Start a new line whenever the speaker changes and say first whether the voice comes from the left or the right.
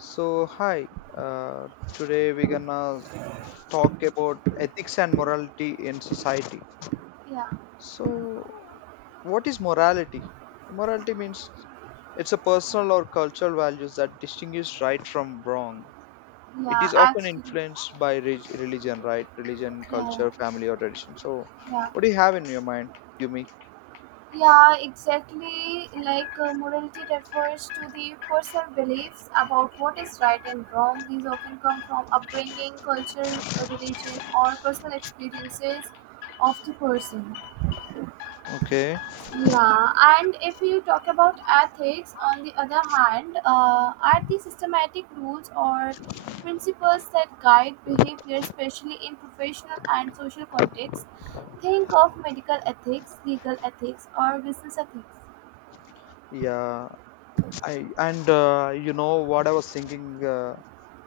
left: So, hi, today we're gonna talk about ethics and morality in society.
right: Yeah,
left: So, what is morality? Morality means it's a personal or cultural values that distinguish right from wrong. It
right: yeah,
left: is often
right: absolutely.
left: influenced by religion, right? Religion,
right: Yeah,
left: culture, family, or tradition. So,
right: yeah,
left: what do you have in your mind, Yumi?
right: yeah, exactly. Like morality refers to the personal beliefs about what is right and wrong. These often come from upbringing, culture, religion, or personal experiences of the person.
left: Okay.
right: Yeah, and if you talk about ethics, on the other hand, are the systematic rules or principles that guide behavior, especially in professional and social contexts. Think of medical ethics, legal ethics, or business ethics.
left: Yeah. I and you know what I was thinking,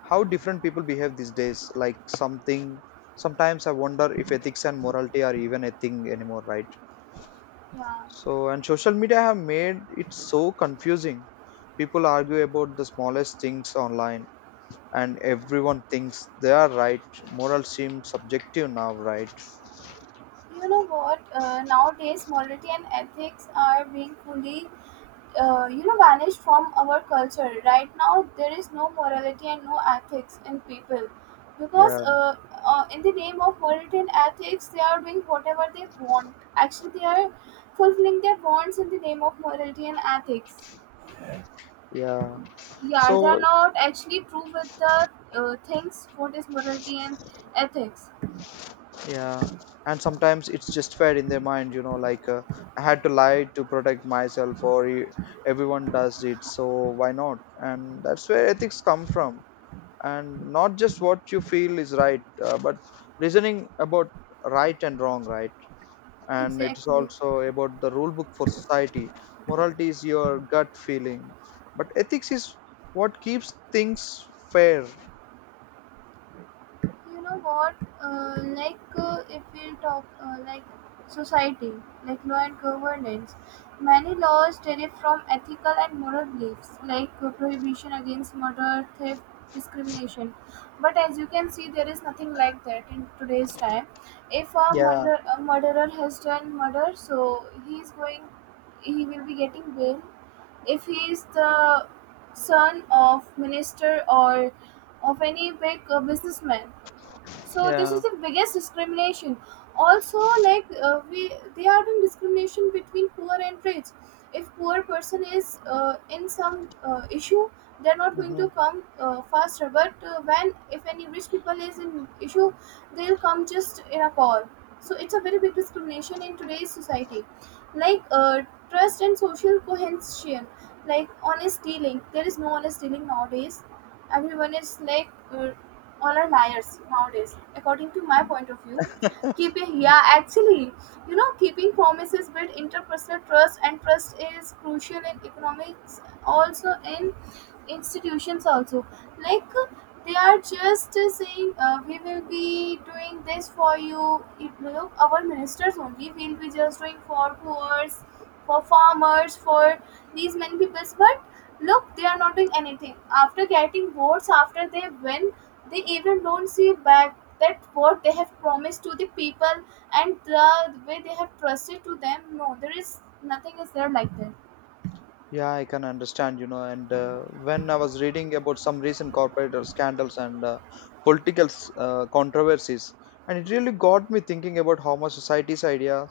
left: how different people behave these days. Sometimes I wonder if ethics and morality are even a thing anymore, right?
right: Yeah.
left: So, and social media have made it so confusing. People argue about the smallest things online, and everyone thinks they are right. Moral seems subjective now, right?
right: You know what? Nowadays, morality and ethics are being fully, vanished from our culture. Right now, there is no morality and no ethics in people, because
left: Yeah,
right: in the name of morality and ethics, they are doing whatever they want. Actually, they are fulfilling their wants in the name of morality and ethics.
left: yeah.
right: Yeah, they are
left: So.
right: not actually true with the things. What is morality and ethics?
left: Yeah, and sometimes it's just fed in their mind, like I had to lie to protect myself, or everyone does it, so why not? And that's where ethics come from, and not just what you feel is right, but reasoning about right and wrong, right? And it is
right: Exactly.
left: also about the rule book for society. Morality is your gut feeling, but ethics is what keeps things fair.
right: You know what? Like if we talk, like society, like law and governance, many laws derive from ethical and moral beliefs, like prohibition against murder, theft, discrimination. But as you can see, there is nothing like that in today's time. If a
left: Yeah,
right: murderer, has done murder, so he is going he will be getting bail if he is the son of minister, or of any big businessman. So this is
left: yeah.
right: the biggest discrimination. Also, like we they are doing discrimination between poor and rich. If poor person is in some issue, they're not going to
left: Mhm.
right: come faster, but when if any rich people is in issue, they'll come just in a call. So it's a very big discrimination in today's society. Like trust and social cohesion, like honest dealing. There is no honest dealing nowadays. Everyone is like all are liars nowadays, according to my point of view. Keeping Yeah, actually, keeping promises build interpersonal trust, and trust is crucial in economics, also in institutions also. Like they are just saying, we will be doing this for you. It look, our ministers only will be just doing for poors, for farmers, for these many peoples. But look, they are not doing anything. After getting votes, after they win, they even don't see back that what they have promised to the people and the way they have trusted to them. No, there is nothing is there like that.
left: Yeah, I can understand. And when I was reading about some recent corporate scandals and political controversies, and it really got me thinking about how much society's idea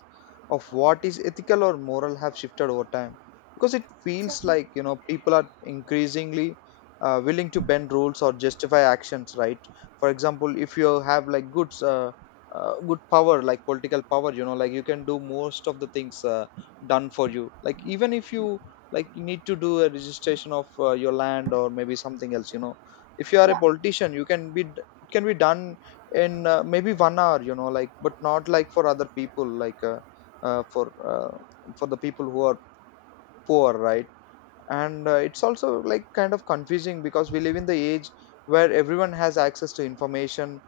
left: of what is ethical or moral have shifted over time. Because it feels
right: Exactly.
left: like, people are increasingly willing to bend rules or justify actions, right? For example, if you have like good power, like political power, like you can do most of the things done for you. Like even if you like you need to do a registration of your land or maybe something else. If you are a
right: Yeah.
left: politician you can be it can be done in maybe 1 hour you know like but not like for other people uh, for uh, for the people who are poor, right? And it's also like kind of confusing because we live in the age where everyone has access to information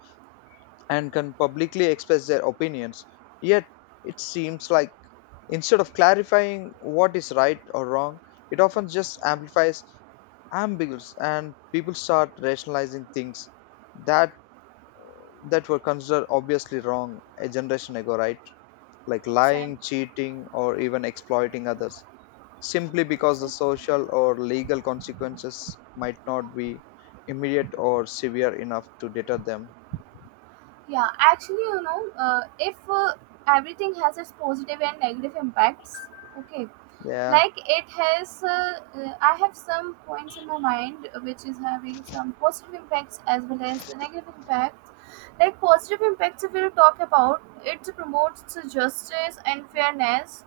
left: and can publicly express their opinions, yet it seems like instead of clarifying what is right or wrong, it often just amplifies ambiguous, and people start rationalizing things that that were considered obviously wrong a generation ago, right? Like lying,
right: Exactly.
left: cheating, or even exploiting others simply because the
right: Exactly.
left: social or legal consequences might not be immediate or severe enough to deter them.
right: Yeah, actually, if everything has its positive and negative impacts, okay,
left: Yeah.
right: like it has, I have some points in my mind which is having some positive impacts as well as the negative impacts. Like positive impacts, if we'll talk about, it promotes justice and fairness,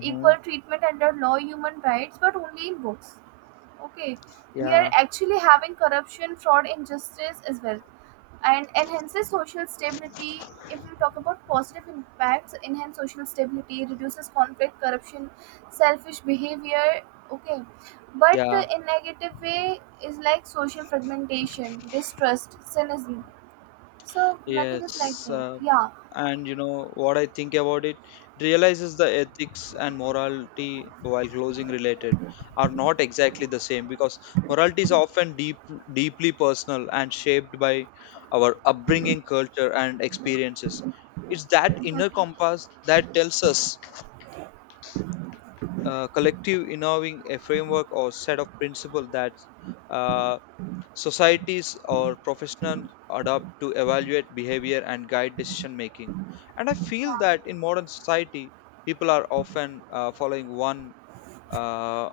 right: equal treatment under law, human rights, but only in books. Okay, we are
left: Yeah,
right: actually having corruption, fraud, injustice as well, and enhances social stability. If we talk about positive impacts, enhance social stability, reduces conflict, corruption, selfish behavior. Okay, but
left: yeah.
right: in negative way is like social fragmentation, distrust, cynicism. So nothing is like
left: Yes,
right: that. Yeah,
left: and you know what I think about it, it realizes the ethics and morality while closing related are not exactly the same because morality is often deeply personal and shaped by our upbringing, culture, and experiences. It's that inner
right: exactly.
left: compass that tells us collective involving a framework or set of principles that uh, societies or professionals adopt to evaluate behavior and guide decision making. And I feel
right: Yeah,
left: that in modern society people are often following uh,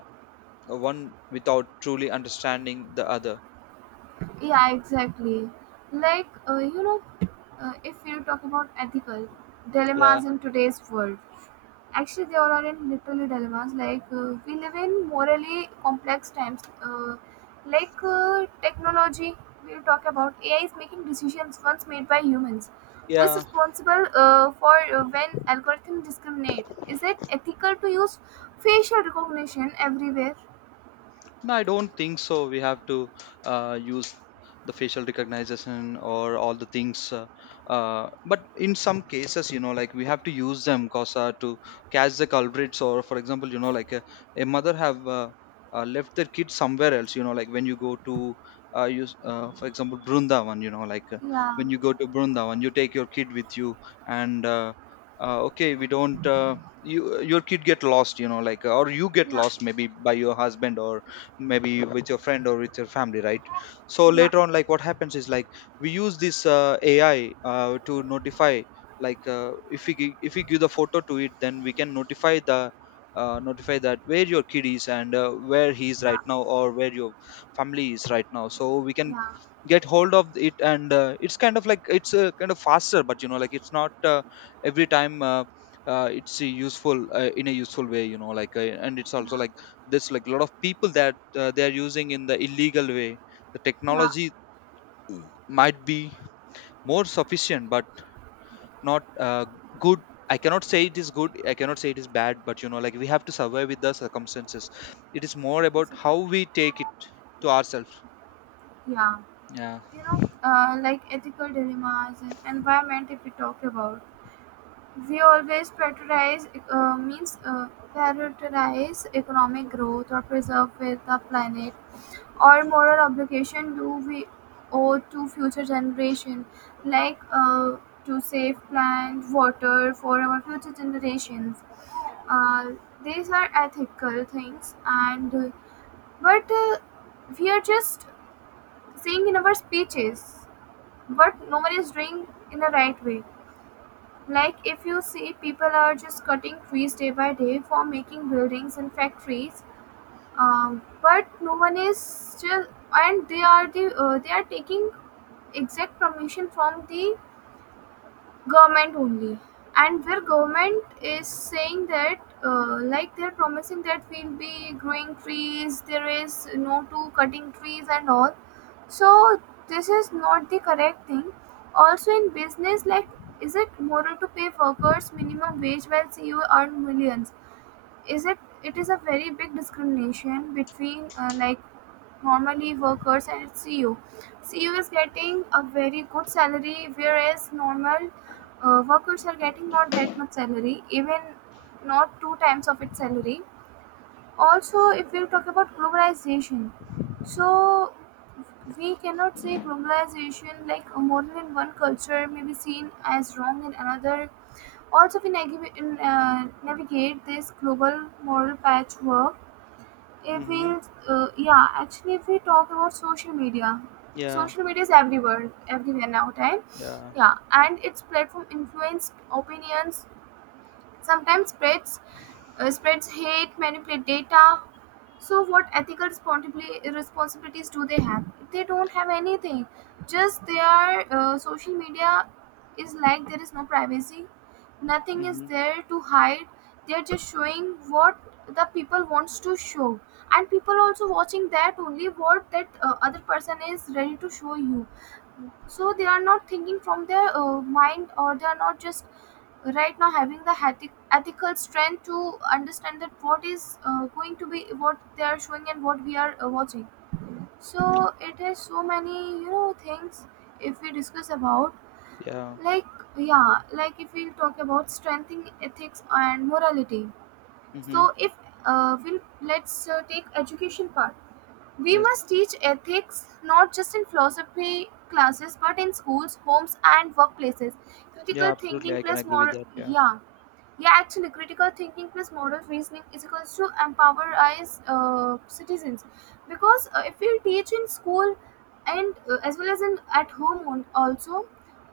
left: one without truly understanding the other.
right: yeah, exactly. Like if you talk about ethical
left: Yeah,
right: dilemmas in today's world, actually, they all are in literally dilemmas. Like we live in morally complex times. Like technology, we'll talk about AI is making decisions once made by humans. Who is
left: yeah.
right: responsible for when algorithms discriminate? Is it ethical to use facial recognition everywhere?
left: No, I don't think so. We have to use the facial recognition or all the things. But in some cases, like we have to use them cause to catch the culprits. Or for example, like a mother have left their kid somewhere else. Like when you go to use, for example, Brundavan. You know, like uh,
right: Yeah,
left: when you go to Brundavan, you take your kid with you, and okay, we don't. Your kid get lost, like, or you get
right: yeah,
left: lost maybe by your husband or maybe with your friend or with your family, right? So
right: yeah,
left: later on like what happens is like we use this AI to notify, like if we if we give the photo to it, then we can notify the notify that where your kid is, and where he is
right: yeah,
left: right now, or where your family is right now, so we can
right: yeah,
left: get hold of it. And it's kind of like it's kind of faster, but you know like it's not every time it's useful in a useful way, you know, like and it's
right: yeah,
left: also like there's like a lot of people that they are using in the illegal way the
right: yeah.
left: technology might be more sufficient, but not good. I cannot say it is good, I cannot say it is bad, but you know like we have to survive with the circumstances. It is more about
right: Exactly.
left: how we take it to ourselves.
right: Yeah,
left: Yeah.
right: like ethical dilemmas and environment. If we talk about We always prioritize means prioritize economic growth, or preserve with the planet, or moral obligation do we owe to future generation. Like to save plant water for our future generations. uh, these are ethical things, and but we are just saying in our speeches, but no one is doing in the right way. Like if you see, people are just cutting trees day by day for making buildings and factories, but no one is just, and they are taking exact permission from the government only, and where government is saying that like they're promising that we'll be growing trees, there is no to cutting trees and all, so this is not the correct thing. Also in business, like is it moral to pay workers minimum wage while CEO earn millions? Is it It is a very big discrimination between like normally workers and CEO. CEO is getting a very good salary, whereas normal workers are getting not that much salary, even not two times of its salary. Also, if we talk about globalization, so we cannot say globalization like a model in one culture may be seen as wrong in another. Also, we navigate this global moral patchwork. If we,
left: Mm-hmm.
right: Yeah, actually, if we talk about
left: Yeah.
right: social media is everywhere, everywhere now time.
left: Yeah.
right: Yeah, and its platform influenced opinions, sometimes spreads hate, manipulate data. So, what ethical responsibilities do they have? They don't have anything. Just their social media is like there is no privacy. Nothing is
left: Mm-hmm.
right: there to hide. They're just showing what the people wants to show, and people also watching that only what that other person is ready to show you, so they are not thinking from their mind, or they are not just right now having the ethical strength to understand that what is going to be what they are showing, and what we are watching. So it has so many things, if we discuss about.
left: Yeah.
right: Like, yeah, like if we talk about strengthening ethics and morality, so
left: Mm-hmm.
right: if we'll let's take education part, we
left: Yes.
right: must teach ethics not just in philosophy classes, but in schools, homes, and workplaces. Critical
left: Yeah, absolutely,
right: thinking
left: I can
right: plus
left: agree with
right: more,
left: that. Yeah,
right: yeah. Yeah, actually, critical thinking plus moral reasoning is equals to empower us citizens, because if we teach in school, and as well as in at home also,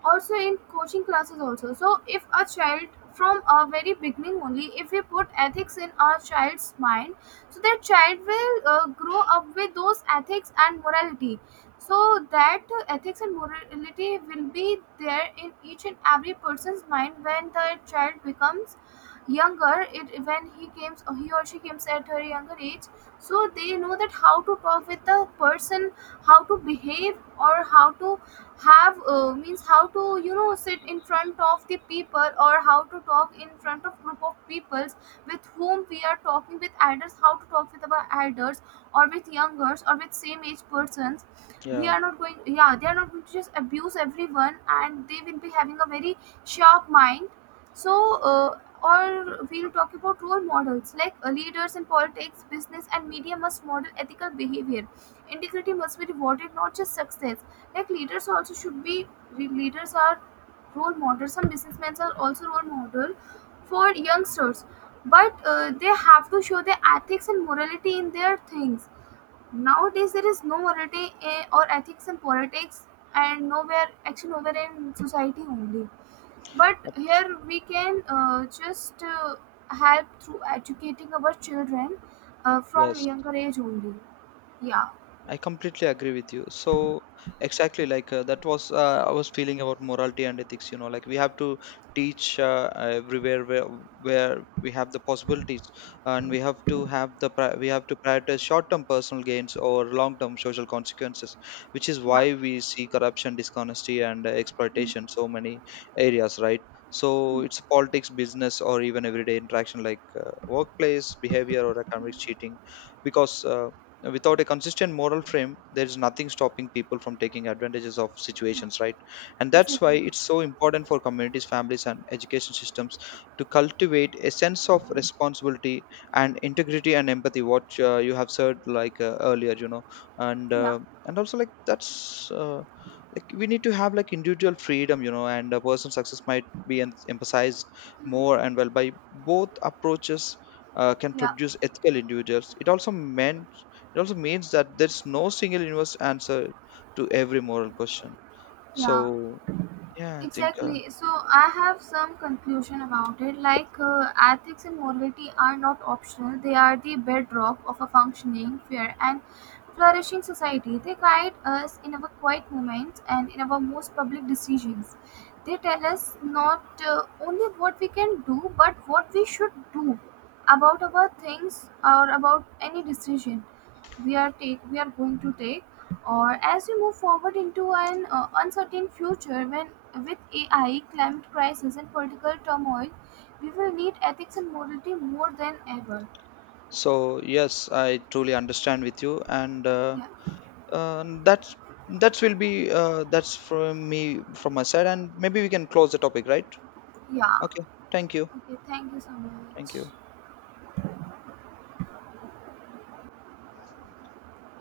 right: also in coaching classes also. So if a child from a very beginning only, if we put ethics in our child's mind, so that child will grow up with those ethics and morality. So that ethics and morality will be there in each and every person's mind. When the child becomes younger, it when he came he or she comes at her younger age, so they know that how to talk with the person, how to behave, or how to have means how to sit in front of the people, or how to talk in front of group of peoples. With whom we are talking, with elders, how to talk with our elders, or with youngers, or with same age persons. We
left: yeah.
right: are not going Yeah, they are not going to just abuse everyone, and they will be having a very sharp mind. So or we'll talk about role models, like leaders in politics, business, and media must model ethical behavior. Integrity must be rewarded, not just success. Like leaders also should be leaders are role models. Some businessmen are also role model for youngsters, but they have to show their ethics and morality in their things. Nowadays there is no morality or ethics in politics, and nowhere, actually nowhere in society only. But
left: Ab-
right: here we can just help through educating our children from
left: yes
right: younger age only. Yeah.
left: I completely agree with you. So exactly like that was I was feeling about morality and ethics. Like we have to teach everywhere where we have the possibilities, and we have to prioritize short-term personal gains or long-term social consequences, which is
right: Yeah.
left: why we see corruption, dishonesty, and
right: Mm.
left: exploitation so many areas, right? So
right: Mm.
left: it's politics, business, or even everyday interaction like workplace behavior or economic cheating, because. Without a consistent moral frame there is nothing stopping people from taking advantages of
right: Yeah,
left: situations, right? And that's why
right: exactly.
left: it's so important for communities, families, and education systems to cultivate a sense of responsibility and integrity and empathy what you have said like earlier. And
right: Yeah.
left: also like that's like we need to have like individual freedom, and a personal success might be emphasized more and
right: Mm.
left: well by both approaches can
right: Yeah.
left: produce ethical individuals. It also means that there's no single universal answer to every moral question.
right: Yeah.
left: So, yeah, I think
right: Exactly. So I have some conclusion about it. Like ethics and morality are not optional; they are the bedrock of a functioning, fair, and flourishing society. They guide us in our quiet moments and in our most public decisions. They tell us not uh, only what we can do, but what we should do about our things, or about any decision we are going to take. Or as we move forward into an uncertain future, when with AI, climate crisis, and political turmoil, we will need ethics and morality more than ever.
left: so. Yes, I truly understand with you, and
right: Yeah.
left: that's that will be that's from me from my side, and maybe we can close the topic, right?
right: Yeah.
left: Okay, thank you,
right: Okay, thank you so much.
left: thank you.